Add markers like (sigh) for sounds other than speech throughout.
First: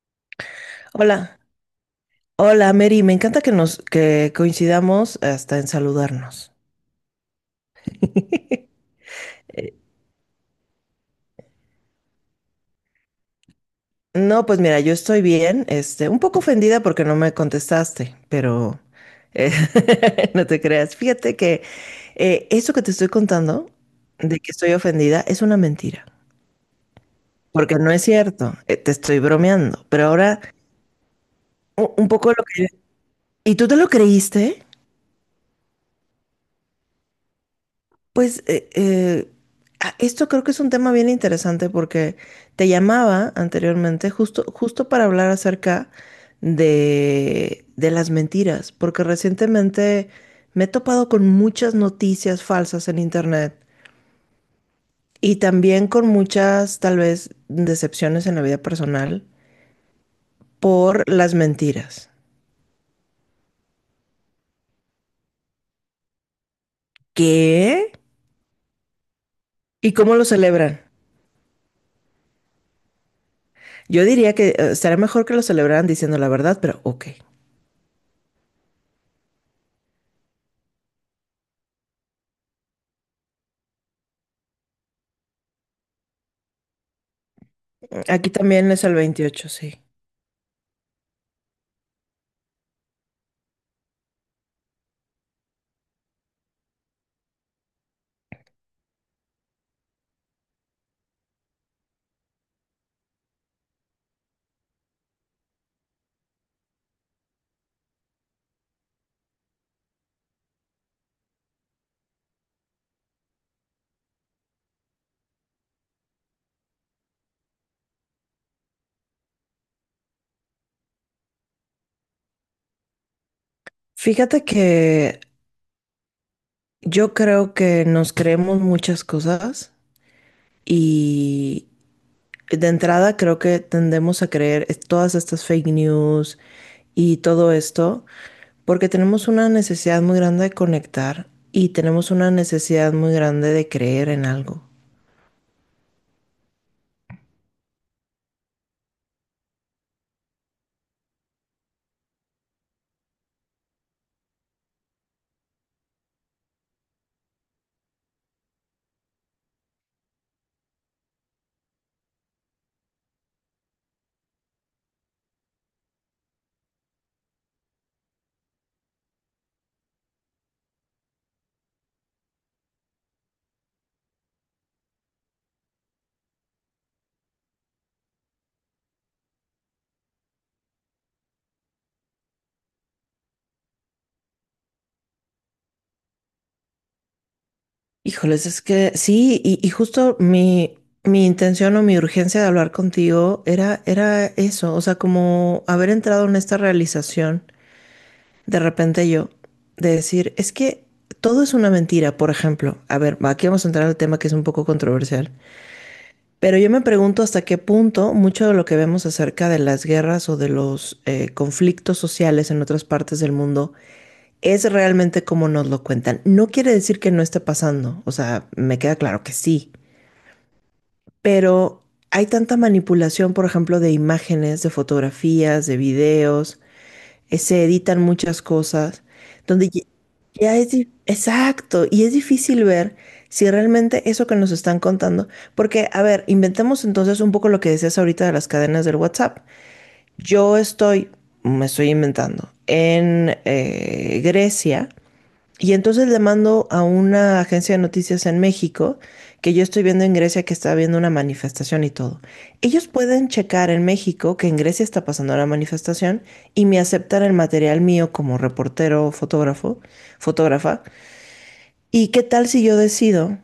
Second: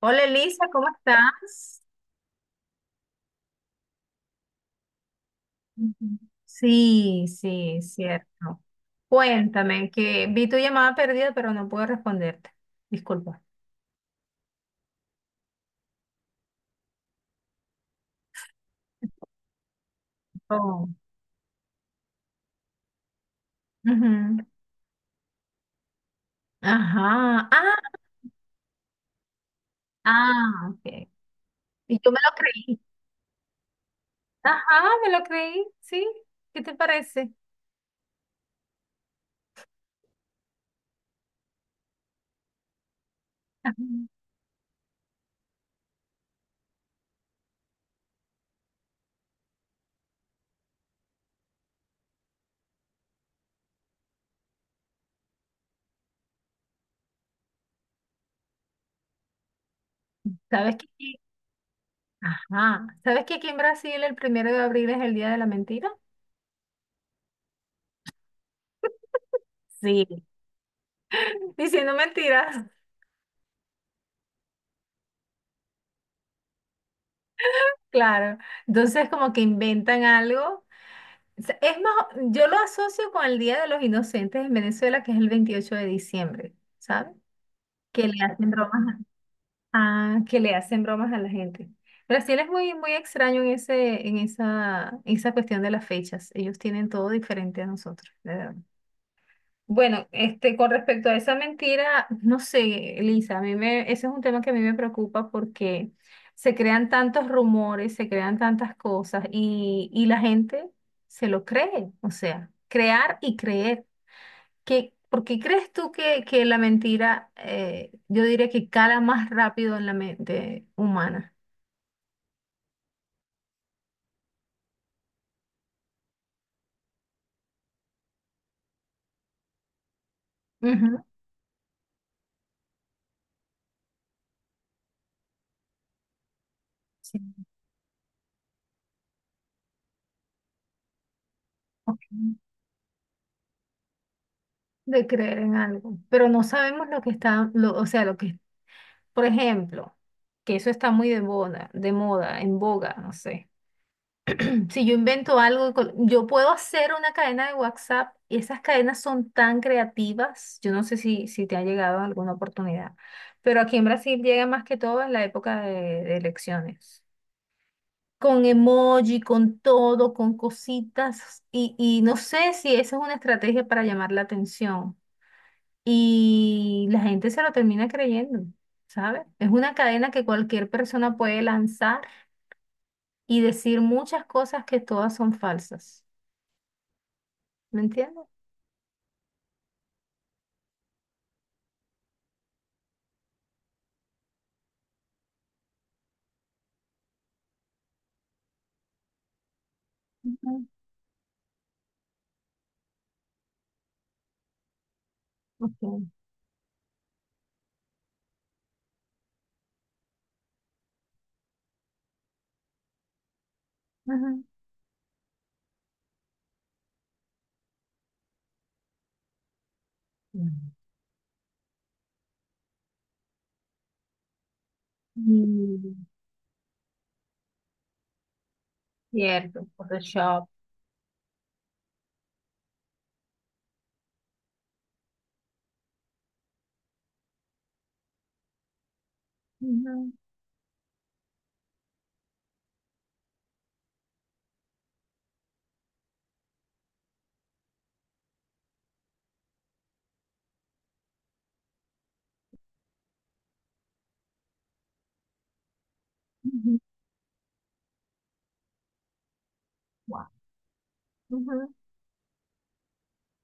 Hola, Elisa, ¿cómo Hola, estás? hola Mary, me encanta que nos que coincidamos hasta en Ujú. saludarnos. Sí, sí, cierto. (laughs) Eh, Cuéntame, que vi tu llamada perdida, pero no puedo responderte. Disculpa. No, pues mira, yo estoy bien, este, un poco ofendida porque no me contestaste, pero eh, (laughs) no te Oh. creas. Fíjate que eso que te estoy contando de Ujú. que estoy ofendida es una mentira, Ajá. porque Ah, no es cierto, te estoy bromeando, pero ahora ah, ok. Y un tú me poco lo lo que... creí. ¿Y tú te lo Ajá, creíste? me lo creí, sí. ¿Qué te parece? Pues esto creo que es un tema bien interesante porque te llamaba Ajá. anteriormente justo para hablar acerca de las mentiras, porque recientemente me he topado con muchas noticias falsas en internet y también con muchas tal vez decepciones en la vida personal ¿Sabes que por aquí- las mentiras. Ajá. ¿Sabes que aquí en Brasil el 1 de abril es el día de la mentira? ¿Qué? ¿Y cómo Sí. lo celebran? (laughs) Diciendo mentiras. Yo diría que estaría mejor que lo celebraran diciendo la verdad, pero ok. Claro. Entonces como que inventan algo. Sea, es más, yo lo asocio con el Día de los Inocentes en Venezuela, que es el 28 de diciembre, ¿sabes? Que le Aquí hacen también es el bromas 28, sí. que le hacen bromas a la gente. Brasil es muy, muy extraño en ese, en esa cuestión de las fechas. Ellos tienen todo diferente a nosotros, de verdad. Bueno, este, con respecto a esa mentira, no sé, Lisa, ese es un tema que a mí me preocupa porque se crean tantos rumores, se crean tantas cosas y la gente se lo cree, o sea, crear y creer. ¿Por qué crees tú que la mentira, yo diría que cala más rápido en la mente humana? Fíjate que yo creo que nos creemos muchas cosas Ujú. y de entrada creo que tendemos a creer todas estas fake news y Sí. todo esto porque tenemos una necesidad muy grande de conectar y Ok. tenemos una necesidad muy grande de creer en algo. De creer en algo, pero no sabemos lo que está, o sea, lo que... Por ejemplo, que eso está muy de moda, en boga, no sé. (clears throat) Si yo invento algo, yo puedo hacer una cadena de WhatsApp y esas cadenas son tan creativas. Yo no sé si te ha llegado en alguna oportunidad, pero aquí en Brasil llega más que todo en la época de elecciones. Con emoji, con todo, con cositas y no sé si esa es una estrategia para llamar la atención. Y la gente se lo termina creyendo, ¿sabes? Es una cadena que cualquier persona puede lanzar y decir muchas cosas que todas son falsas. ¿Me entiendes? Híjoles, es que sí, y justo mi intención o mi urgencia de hablar contigo era eso, o sea, como haber entrado en esta realización de repente yo, de decir, es Ujú. que todo es una mentira, por ejemplo. A ver, aquí vamos a entrar al tema que es un poco controversial. Ok. Ujú. Pero yo me pregunto hasta qué punto mucho de lo que vemos acerca de las guerras o de los conflictos sociales en otras partes del mundo es realmente como nos lo cuentan. No quiere decir que no esté pasando, o sea, me queda claro que sí, Mm. pero hay tanta manipulación, por ejemplo, de imágenes, de fotografías, de Mm, videos, se editan muchas cosas, cierto, donde Photoshop. Exacto, y es difícil ver si realmente eso que nos están contando, porque, a ver, inventemos entonces un poco lo que decías ahorita de las cadenas del WhatsApp. Ujú, Yo estoy, me estoy inventando, en Grecia y entonces le mando a una agencia de noticias en México, que yo estoy viendo en Grecia que está habiendo una manifestación y todo. Ellos pueden checar en México que en Grecia está pasando la manifestación y me ujú, aceptan el material mío como reportero, guau, fotógrafa. ujú, ¿Y qué tal si yo decido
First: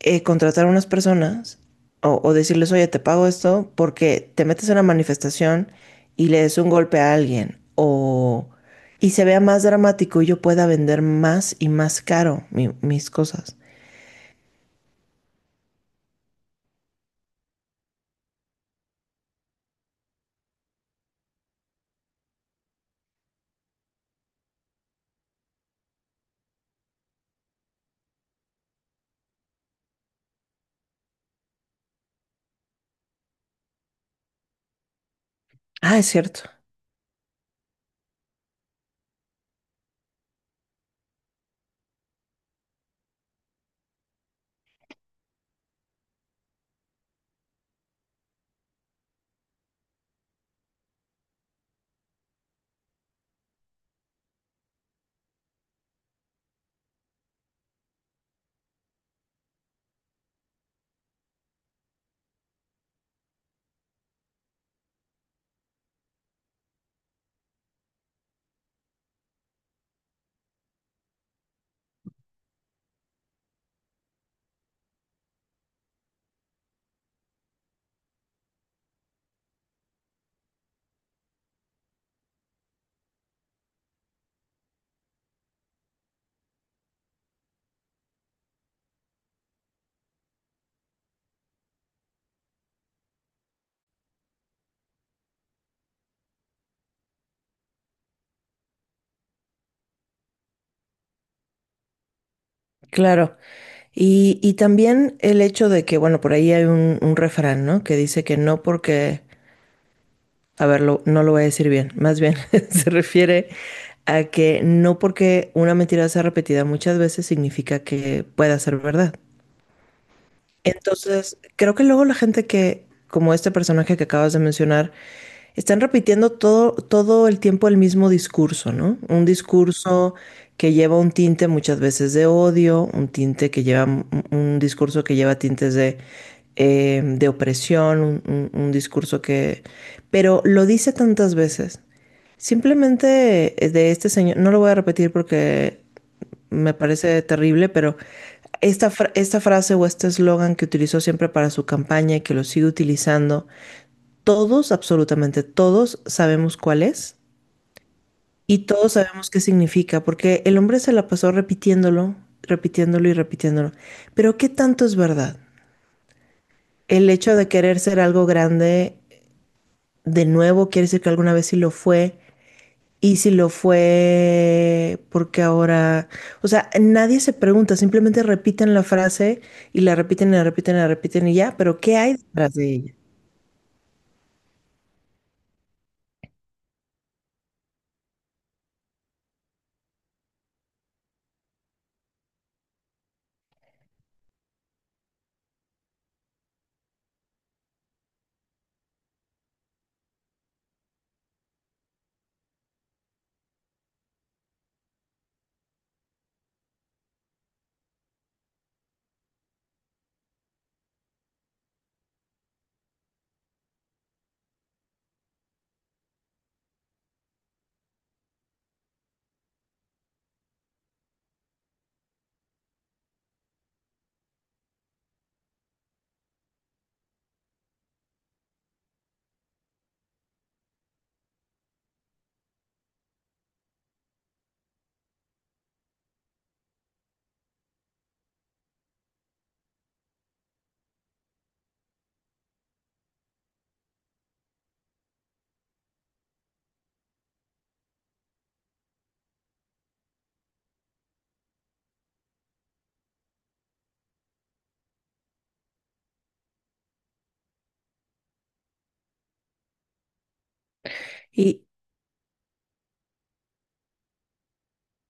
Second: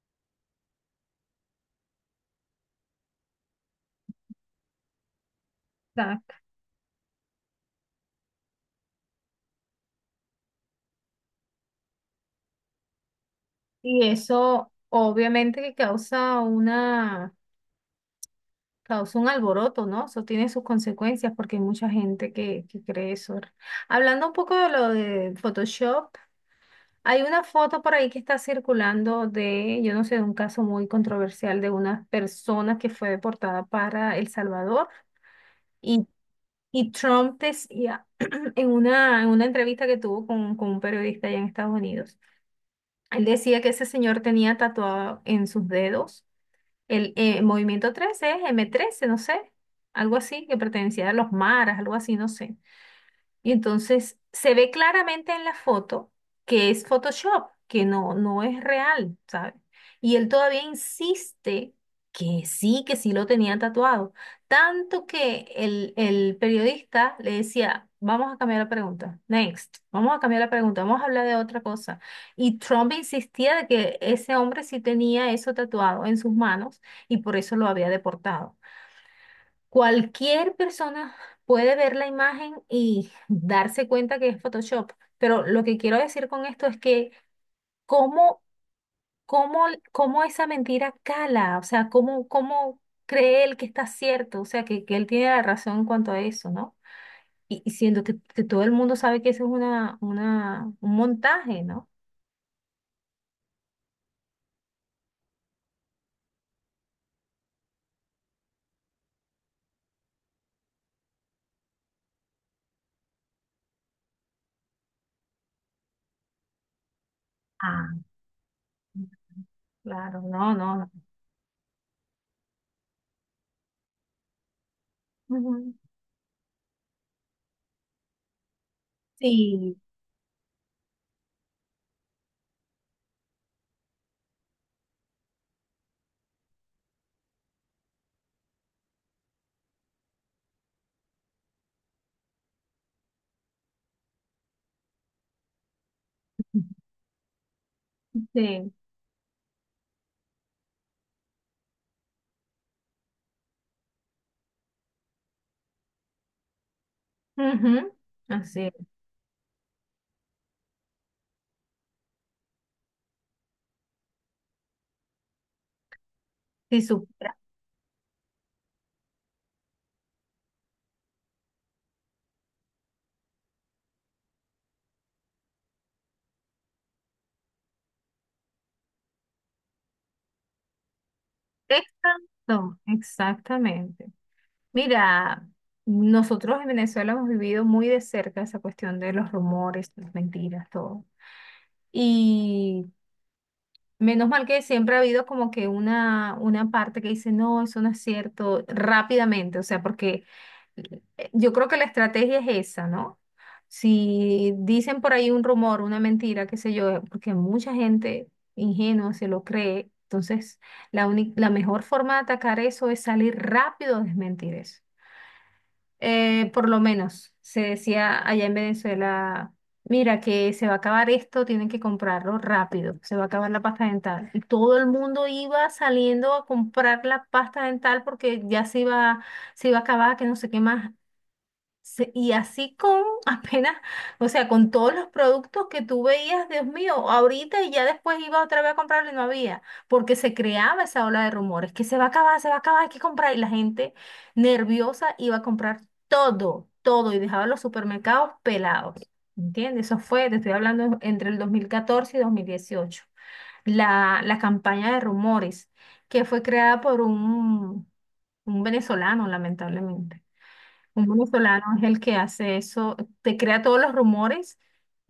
contratar a unas personas o decirles, oye, te pago esto porque te metes en una manifestación y exacto. le des un golpe a alguien o... y se vea más dramático y yo pueda vender más y más caro mis cosas. Y eso obviamente que causa un alboroto, ¿no? Eso tiene sus consecuencias porque hay mucha gente que cree eso. Hablando un poco de lo de Photoshop, hay una foto por ahí que está circulando de, yo no sé, de un caso muy controversial de una persona que fue deportada para El Salvador, Ah, es y, cierto, y Trump decía (clears throat) en una entrevista que tuvo con un periodista allá en Estados Unidos. Él decía que ese señor tenía tatuado en sus dedos el Movimiento 13 m trece, no sé, algo así, que pertenecía a los maras, algo así, no sé. Y entonces se ve claramente en la foto que es Photoshop, que no, no es real, ¿sabes? Y él todavía insiste que sí lo tenía tatuado. Tanto que el periodista le decía, vamos a cambiar la pregunta, next, vamos a cambiar la pregunta, vamos a hablar de otra cosa. Y Trump insistía de que ese hombre sí tenía eso tatuado en sus manos y por eso lo había deportado. Cualquier persona puede ver la imagen y darse cuenta que es Photoshop, pero lo que quiero decir con esto es que cómo, cómo, cómo esa mentira cala, o sea, cómo cree él que está cierto, o sea, que él tiene la razón en cuanto a eso, ¿no? Y siendo que, todo el mundo sabe que eso es un montaje, ¿no? claro. Y también el hecho de que, bueno, por ahí hay un refrán, ¿no? Que dice que no porque a ver, no lo voy a decir bien, más bien (laughs) se refiere a que no porque una mentira sea repetida muchas veces significa Ah, que pueda ser verdad. claro, no, no, no. Entonces, creo que luego la gente que, como este personaje que acabas de mencionar, Ujú. están repitiendo todo el tiempo el mismo discurso, ¿no? Un Sí, discurso que lleva un tinte muchas veces de odio, un tinte que lleva, un discurso que lleva tintes de opresión, un discurso que... Pero lo dice tantas veces. Simplemente de este señor, no lo voy a repetir porque sí. me parece terrible, pero Sí. Esta frase o este eslogan que utilizó siempre para su campaña y que lo sigue utilizando, todos, absolutamente todos, sabemos cuál es Ujú. Así y es. todos sabemos qué significa, porque el hombre se la pasó repitiéndolo, repitiéndolo y repitiéndolo. Pero ¿qué tanto es verdad? Si El supieras. hecho de querer ser algo grande de nuevo quiere decir que alguna vez sí lo fue. Y si lo fue, porque ahora, o sea, nadie se pregunta, simplemente repiten la frase y la repiten y ya, pero ¿qué hay detrás de Exacto, ella? exactamente. Mira, nosotros en Venezuela hemos vivido muy de cerca esa cuestión de los rumores, las mentiras, todo. Y menos mal que siempre ha habido como que una parte que dice, no, eso no es cierto, rápidamente, o sea, porque eh, yo creo que la estrategia es esa, ¿no? Si dicen por ahí un rumor, una mentira, qué sé yo, porque mucha gente ingenua se lo cree, entonces la única, la mejor forma de atacar eso es salir rápido a desmentir eso. Por lo menos se decía allá en Venezuela, mira que se va a acabar esto, tienen que comprarlo rápido, se va a acabar la pasta dental. Y todo el mundo iba saliendo a comprar la pasta dental porque ya se iba a acabar, que no sé qué más. Y así con (laughs) apenas, o sea, con todos los productos que tú veías, Dios mío, ahorita, y ya después iba otra vez a comprarlo y no había, porque se creaba esa ola de rumores, que se va a acabar, se va a acabar, hay que comprar. Y la gente nerviosa iba a comprar todo, todo, y dejaba los supermercados pelados. ¿Entiendes? Eso fue, te estoy hablando entre el 2014 y 2018. La campaña de rumores que fue creada por un venezolano, lamentablemente. Un Y venezolano es el que hace eso, te crea todos los rumores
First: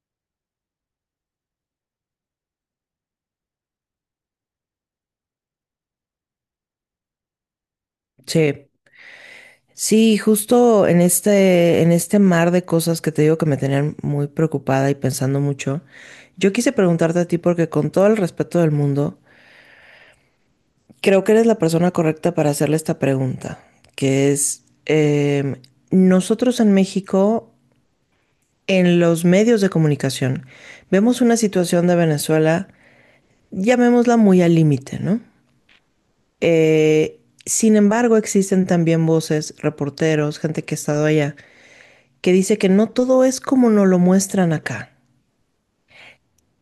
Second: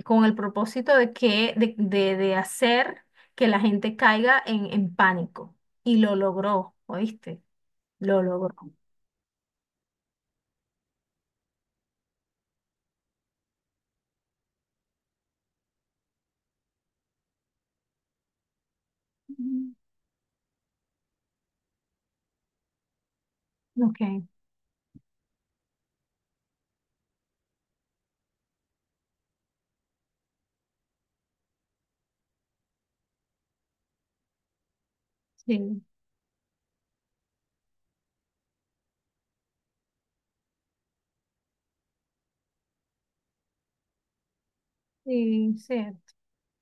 con el propósito de hacer que la gente caiga en pánico. Y lo logró, ¿oíste? Lo logró. che, sí, justo en en este mar de cosas que te digo que me tenían muy preocupada y pensando mucho, yo quise preguntarte a ti porque con todo el respeto del mundo, Ujú. creo que eres la persona correcta para hacerle esta pregunta, Ok, que es, em, nosotros en México en los medios de comunicación vemos una situación de Venezuela, llamémosla muy al límite, ¿no? sí, Eh, sin embargo, existen también voces, reporteros, gente que ha estado allá, que dice que no todo es como nos lo muestran acá. sí, cierto.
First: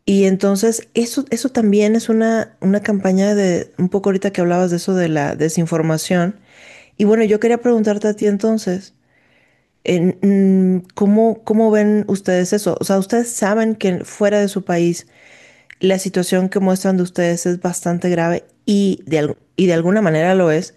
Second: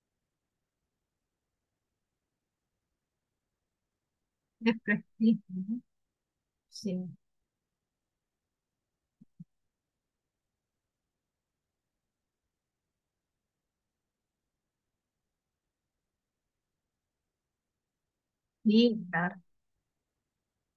Y entonces eso también es una campaña de, un poco ahorita que hablabas de eso de la Desprestigio, ¿no? desinformación. Y Sí, bueno, yo quería preguntarte a ti entonces, ¿cómo ven ustedes eso? O sea, ¿ustedes saben que fuera de su país la situación que muestran de ustedes es bastante grave sí, y de, claro. Y de alguna manera lo es,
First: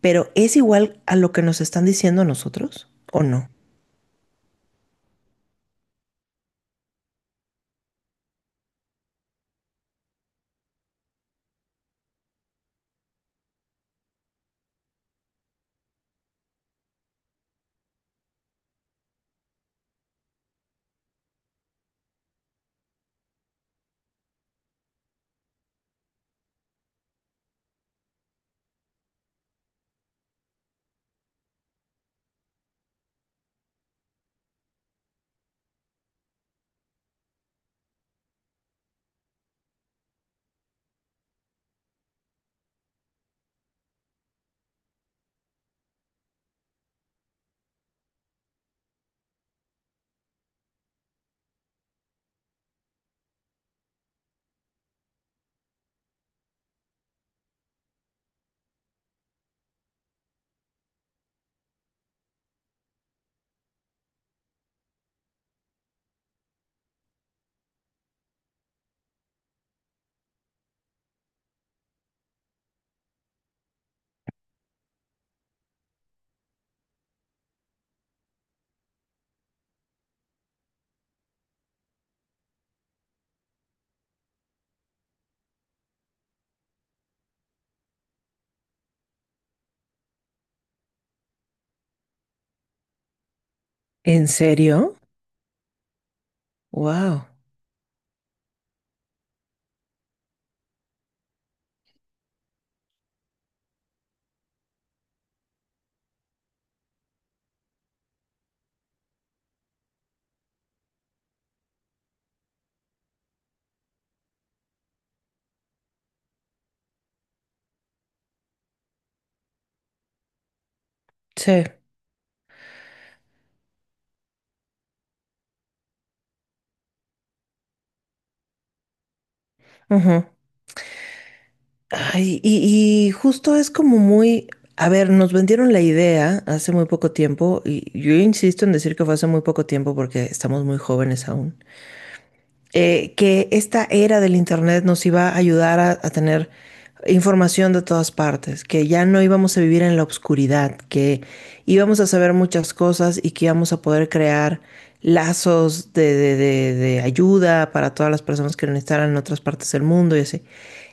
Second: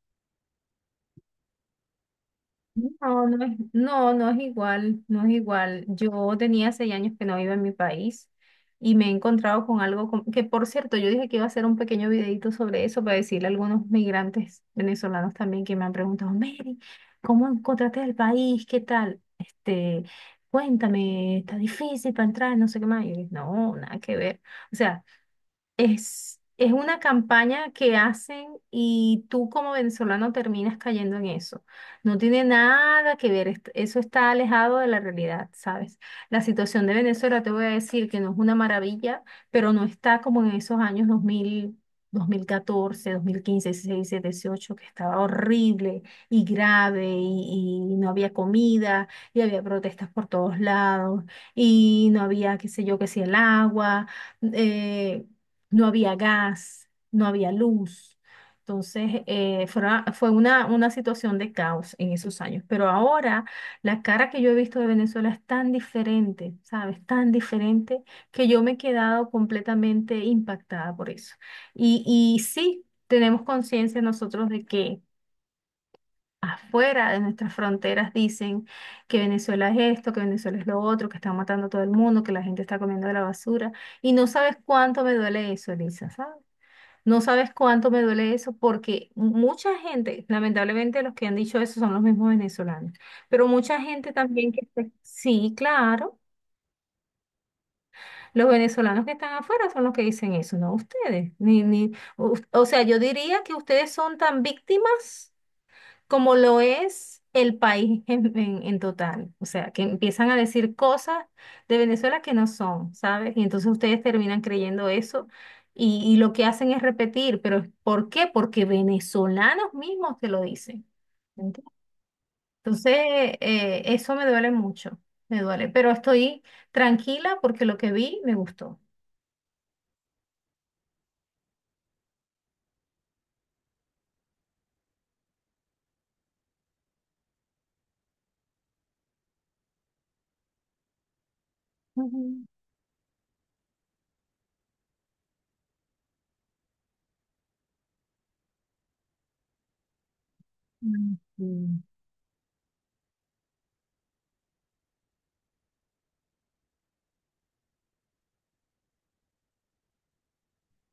pero ¿es igual a lo que nos están diciendo a nosotros o No, no no? es, no, no es igual, no es igual. Yo tenía 6 años que no iba en mi país y me he encontrado con algo que, por cierto, yo dije que iba a hacer un pequeño videito sobre eso para decirle a algunos migrantes venezolanos también que me han preguntado, Mary, ¿cómo encontraste el país? ¿Qué tal? Este, cuéntame, está difícil para entrar, no sé qué más. Y yo dije, no, nada que ver. O sea, es, una campaña que hacen y tú como venezolano terminas cayendo en eso. No tiene nada que ver, eso está alejado de la realidad, ¿sabes? La situación de Venezuela, te voy a decir que no es una maravilla, pero no está como en esos años 2000, 2014, 2015, 16, 17, 18, que estaba horrible y grave y no había comida y había protestas por todos lados y no había, qué sé yo, qué si el agua, eh, no había gas, no había luz. Entonces, fue una situación de caos en esos años. Pero ahora la cara que yo he visto de Venezuela es tan diferente, ¿sabes? Tan diferente que yo me he quedado completamente impactada por eso. Y sí, tenemos conciencia nosotros de que afuera de nuestras fronteras dicen que Venezuela es esto, que Venezuela es lo otro, que están matando a todo el mundo, que la gente está comiendo de la basura. Y no sabes cuánto me duele eso, Elisa, ¿sabes? No sabes cuánto me duele eso porque mucha gente, lamentablemente, los que han dicho eso son los mismos venezolanos, pero mucha gente ¿En también serio? sí, claro, Wow. los venezolanos que están afuera son los que dicen eso, no ustedes. Ni, ni, o sea, yo diría que ustedes son tan víctimas como lo es el país (laughs) en, en total. O sea, que empiezan a decir cosas de Venezuela que no son, ¿sabes? Y entonces ustedes terminan creyendo eso, y lo que hacen es repetir, pero ¿por qué? Porque venezolanos mismos te lo dicen. Sí. ¿Entiendes? Entonces, eso me duele mucho, me duele, pero estoy tranquila porque lo que vi me gustó. Ujú. Ay, y justo es como muy, a ver, nos vendieron la idea hace muy poco tiempo y yo insisto en decir que fue hace muy poco tiempo porque estamos muy jóvenes aún. Ujú. Que esta era del Internet nos iba a ayudar a tener información de todas partes, que ya no íbamos a vivir en la oscuridad, Mm, que sí. íbamos a saber muchas cosas y que íbamos a poder crear lazos de ayuda para todas las personas que lo necesitaran en otras partes del mundo y así.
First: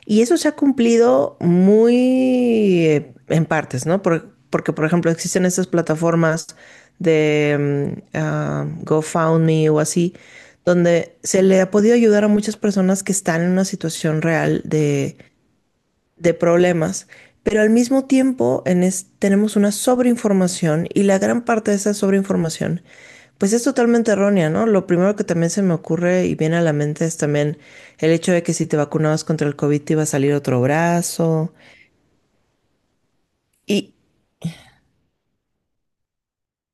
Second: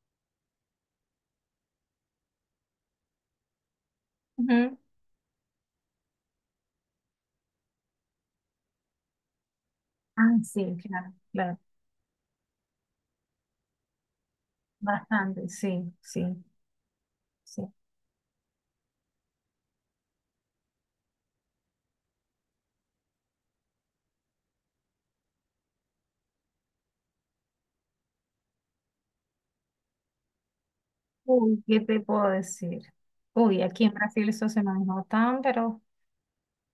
Y eso se ha cumplido muy en partes, ¿no? Porque, Ujú. por ejemplo, existen estas plataformas de GoFundMe o así, Ah, sí, claro, donde se claro, le ha podido ayudar a muchas personas que están en una situación real bastante, sí, de sí, problemas, sí. pero al mismo tiempo en tenemos una sobreinformación y la gran parte de esa sobreinformación pues es totalmente errónea, ¿no? Lo primero que también se me ocurre y viene a la mente es también el hecho de que si te vacunabas contra el COVID te iba a salir otro brazo. Uy, ¿qué te puedo decir? Uy, aquí en Y, Brasil eso se manejó tan, pero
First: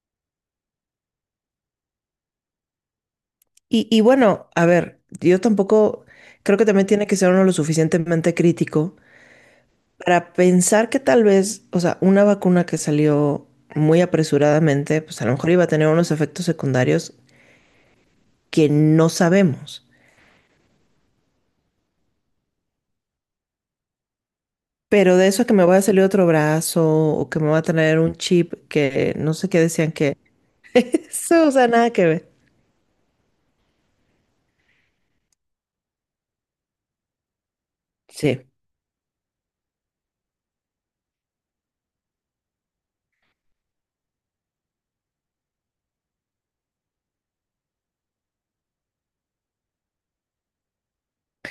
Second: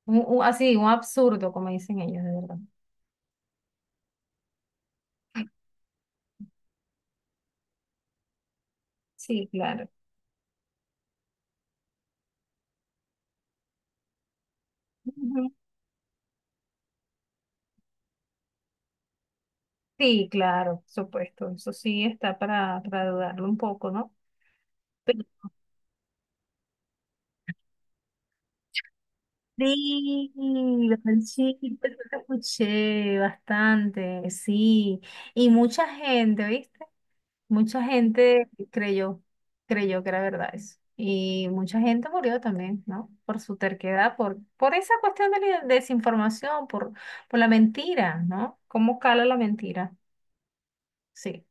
así, un absurdo, como dicen ellos, de verdad. Y bueno, a ver, yo tampoco creo que también tiene que ser uno lo suficientemente crítico Sí, claro. para pensar que tal vez, o sea, una vacuna que salió muy apresuradamente, pues a lo Ujú. mejor iba a tener unos efectos secundarios que no sabemos. Sí, claro, por supuesto. Eso sí está para dudarlo un poco, ¿no? Pero Pero de eso a que me va a salir otro brazo o que me va a traer un chip que no sé qué decían que sí, (laughs) los eso, o sea, panchitos, nada que los ver. escuché bastante, sí. Y mucha gente, ¿viste? Mucha Sí. gente creyó que era verdad eso. Y mucha gente murió también, ¿no? Por su terquedad, por esa cuestión de la desinformación, por la mentira, ¿no? ¿Cómo cala la mentira? Sí,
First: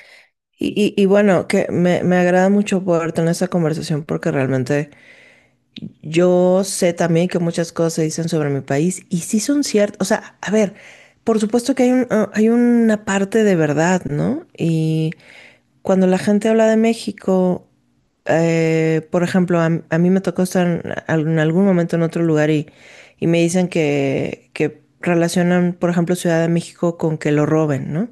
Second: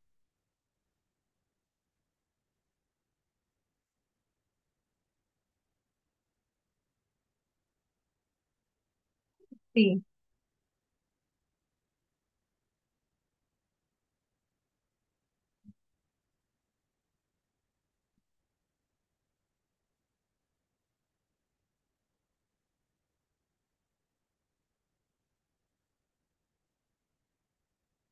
Y bueno, que me agrada mucho poder tener esa conversación porque realmente yo sé también que muchas cosas se dicen sobre mi país y sí son ciertas. sí. O sea, a ver, por supuesto que hay hay una parte de verdad, ¿no? Y cuando la gente habla de México, por ejemplo, a mí me tocó estar en, en algún momento en otro lugar y me dicen que relacionan, por ejemplo, Ciudad de México con que lo roben, ¿no?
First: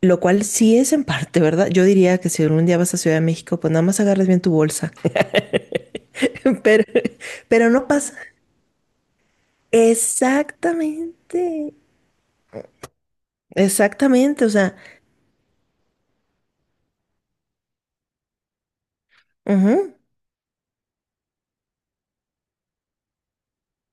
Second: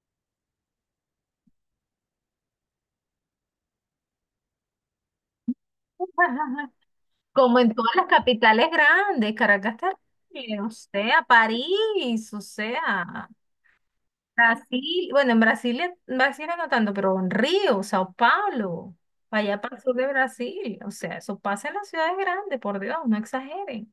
Lo cual sí es en parte, ¿verdad? Yo diría que si algún día vas a Ciudad de México, pues nada más agarres bien tu bolsa. (laughs) (laughs) Pero, Como pero en no todas las pasa capitales grandes, Caracas, terrible, o sea, Exactamente, París, o sea. exactamente, o sea, Brasil, bueno, en Brasil no tanto, pero en Río, Sao Paulo, para allá para el sur ujú, de Brasil, o sea, eso pasa en las ciudades grandes, por Dios, no exageren.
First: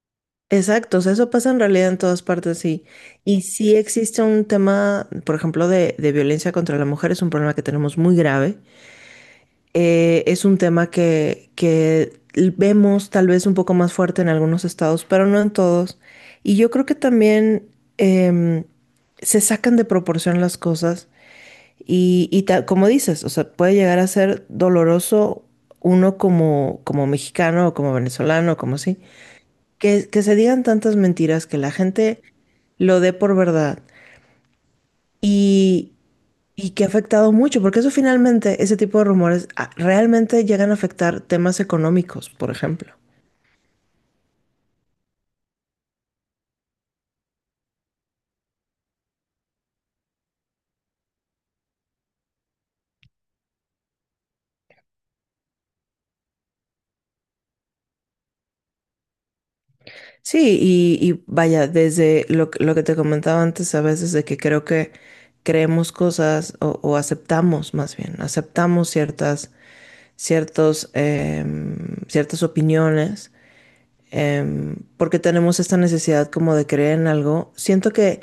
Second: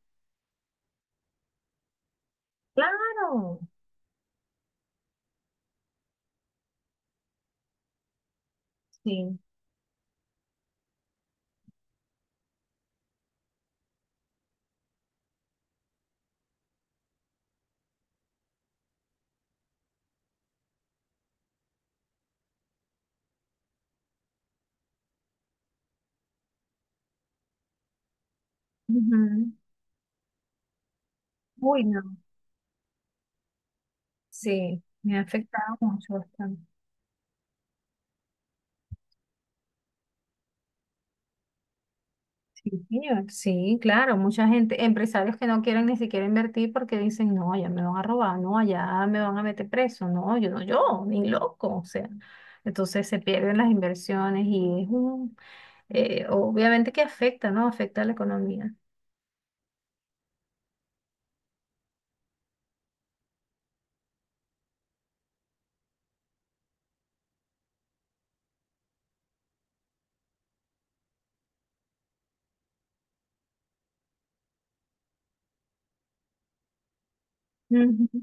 exacto, o sea, eso pasa en realidad en todas partes, sí. Y Claro, sí existe un tema, por ejemplo, de violencia contra la mujer, es un problema que tenemos muy grave. sí. Es un tema que vemos tal vez un poco más fuerte en algunos estados, pero no en todos. Y yo creo que también em, se sacan de proporción las cosas como dices, o sea, puede llegar a ser doloroso uno como mexicano o como venezolano, como así, Ujú. Que se digan tantas mentiras que la Uy, no, gente lo dé por verdad. sí, me ha afectado Y, mucho, bastante. y que ha afectado mucho, porque eso finalmente, ese tipo de rumores realmente llegan a afectar temas económicos, por Sí, ejemplo. señor. Sí, claro, mucha gente, empresarios que no quieren ni siquiera invertir porque dicen, no, allá me van a robar, no, allá me van a meter preso, no, yo no, yo, ni loco, o sea, entonces se pierden las inversiones y es obviamente que afecta, ¿no? Afecta a la economía. Sí, y vaya, desde lo, lo que te comentaba antes a veces de que creo que creemos cosas o aceptamos más bien, aceptamos ciertos, em, ciertas opiniones porque tenemos esta necesidad como de creer en algo. Siento que Ujú.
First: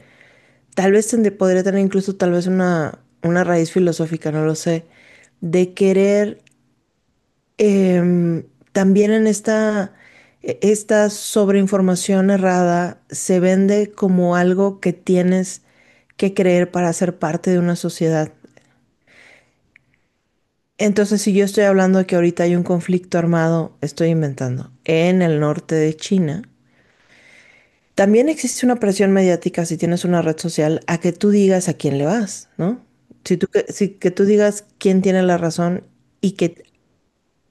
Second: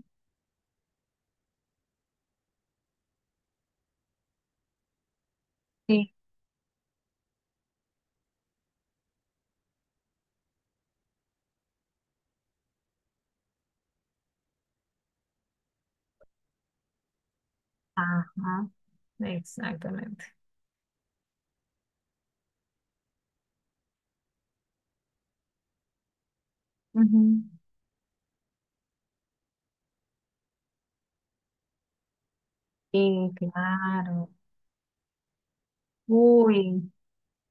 tal vez podría tener incluso tal vez una raíz filosófica, no lo sé, de Sí. querer em, también en esta, esta sobreinformación errada se vende como algo que tienes que creer para ser parte de una sociedad. Ajá, exactamente. Entonces, si yo estoy hablando de que ahorita hay un conflicto armado, estoy inventando, en el norte de China, Ujú. también existe una presión mediática si tienes una red social a que tú digas a quién le vas, ¿no? Sí, Si tú, que, si, que tú claro. digas quién tiene la razón y que, Uy,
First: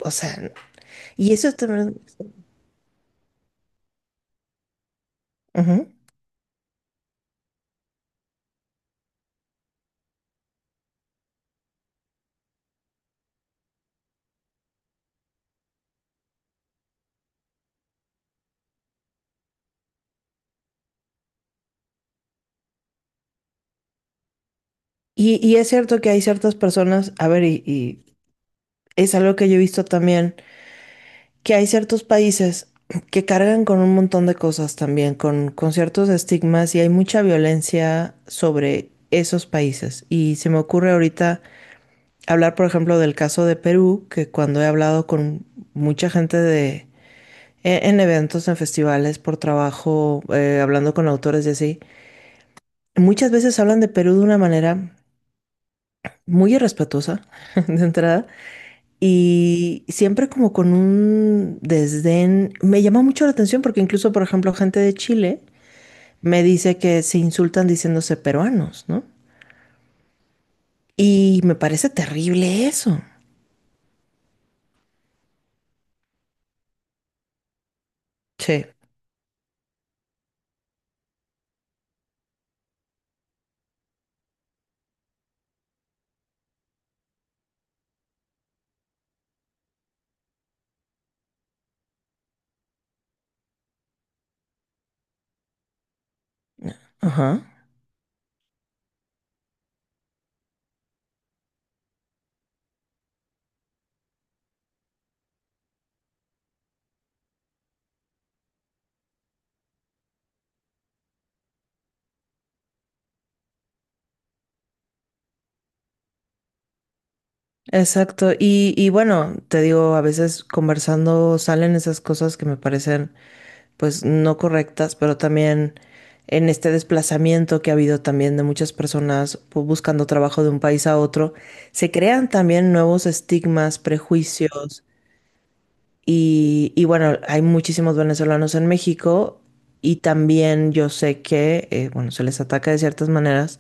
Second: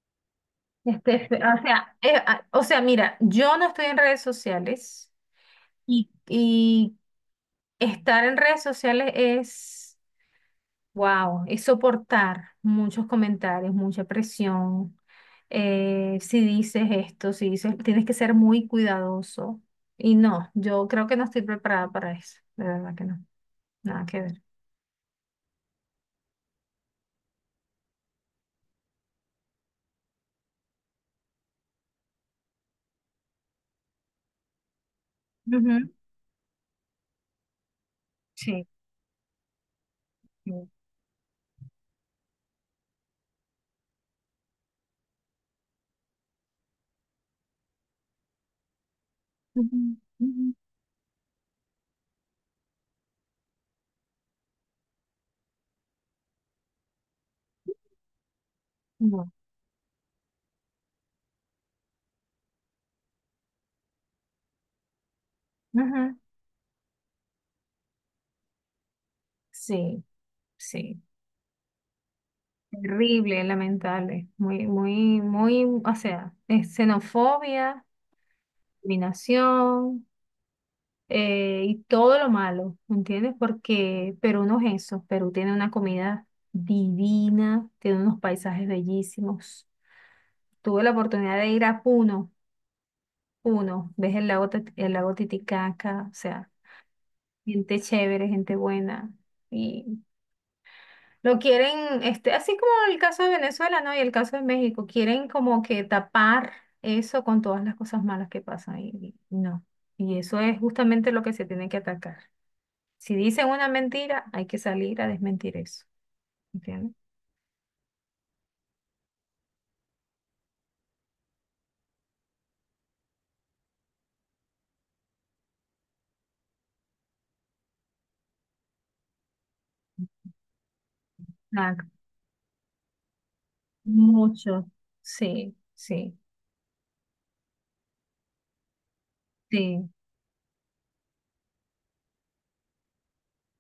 o sea, este, y eso o sea, también... o sea, mira, yo no estoy en redes sociales. Ujú. Y, Estar en redes sociales es, wow, es soportar muchos comentarios, mucha presión. Si dices esto, si dices, tienes que ser muy cuidadoso. Y no, yo creo que no estoy preparada para eso. De verdad que no. Nada que ver. Y es cierto que hay ciertas personas, a ver, y es algo que yo he visto también, que hay ciertos países que cargan con un montón de cosas también, con Ujú. ciertos estigmas y hay mucha violencia Sí, sobre esos países. Y se me sí. ocurre ahorita hablar, por ejemplo, del caso de Perú, que cuando he hablado con mucha gente de, en eventos, en festivales, por Ujú, trabajo, ujú. Hablando con autores y así, muchas veces hablan de Perú de una manera muy irrespetuosa, (laughs) de entrada, No. y siempre como con un desdén. Me llama mucho la atención porque incluso, por ejemplo, gente de Chile Ujú. me dice que se insultan diciéndose peruanos, ¿no? Sí, sí. Y me parece terrible eso. Terrible, lamentable. Muy, muy, muy, o sea, es xenofobia, Sí. discriminación. Y todo lo malo, ¿entiendes? Porque Perú no es eso, Perú tiene una comida divina, tiene unos paisajes bellísimos. Tuve la oportunidad de ir a Puno. Puno, ves el lago, el lago Titicaca, o sea, Ajá. gente chévere, gente buena. Y lo quieren, este, así como el caso de Venezuela, ¿no? Y el caso de México, quieren como que tapar eso con todas las cosas malas que pasan. Y no. Y eso es justamente lo que se tiene que atacar. Si dicen una mentira, hay que salir a desmentir eso. ¿Entiendes? Exacto. Y bueno, te digo, a veces conversando salen esas cosas que me parecen pues no correctas, pero también en este desplazamiento que ha habido también de muchas personas pues, buscando trabajo de un país a otro, Exacto. se crean también nuevos estigmas, Mucho. prejuicios Sí, sí. Y bueno, hay muchísimos venezolanos en México Sí. y también yo sé que, bueno, se les ataca de ciertas maneras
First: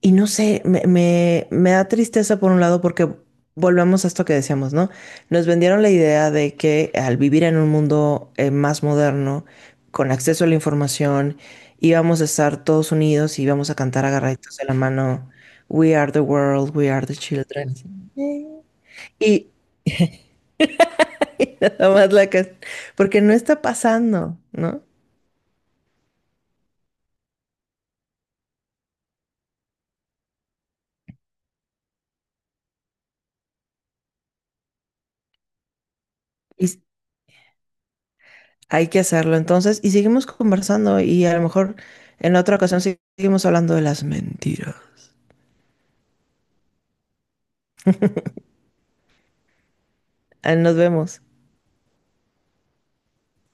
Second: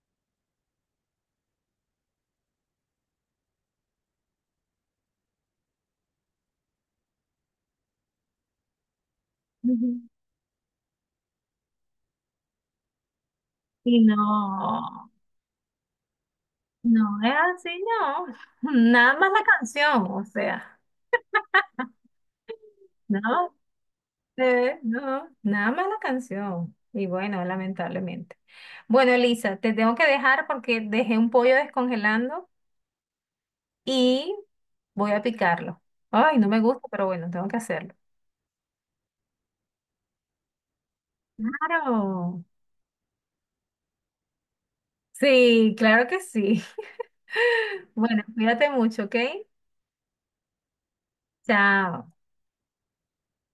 y no sé, me da tristeza por un lado porque volvemos a esto que decíamos, ¿no? Nos vendieron la idea de que al vivir en un mundo más moderno, Ujú. con acceso a la información, íbamos a estar todos unidos y íbamos a Y cantar agarraditos de la no, mano, We are the world, we no are the es así. children. No, nada más la Y, canción, o sea, (laughs) y nada más la que... no. Porque no No. está pasando, eh, ¿no? no, nada más la canción. Y bueno, lamentablemente. Bueno, Elisa, te tengo que dejar porque dejé un pollo descongelando y voy a picarlo. Ay, no me Y, gusta, pero bueno, tengo que hacerlo. hay que hacerlo entonces y seguimos conversando y a lo mejor en Claro. otra ocasión seguimos hablando de las mentiras. Sí, claro que sí. (laughs) Bueno, cuídate mucho, ¿ok? Ah, nos vemos. Chao.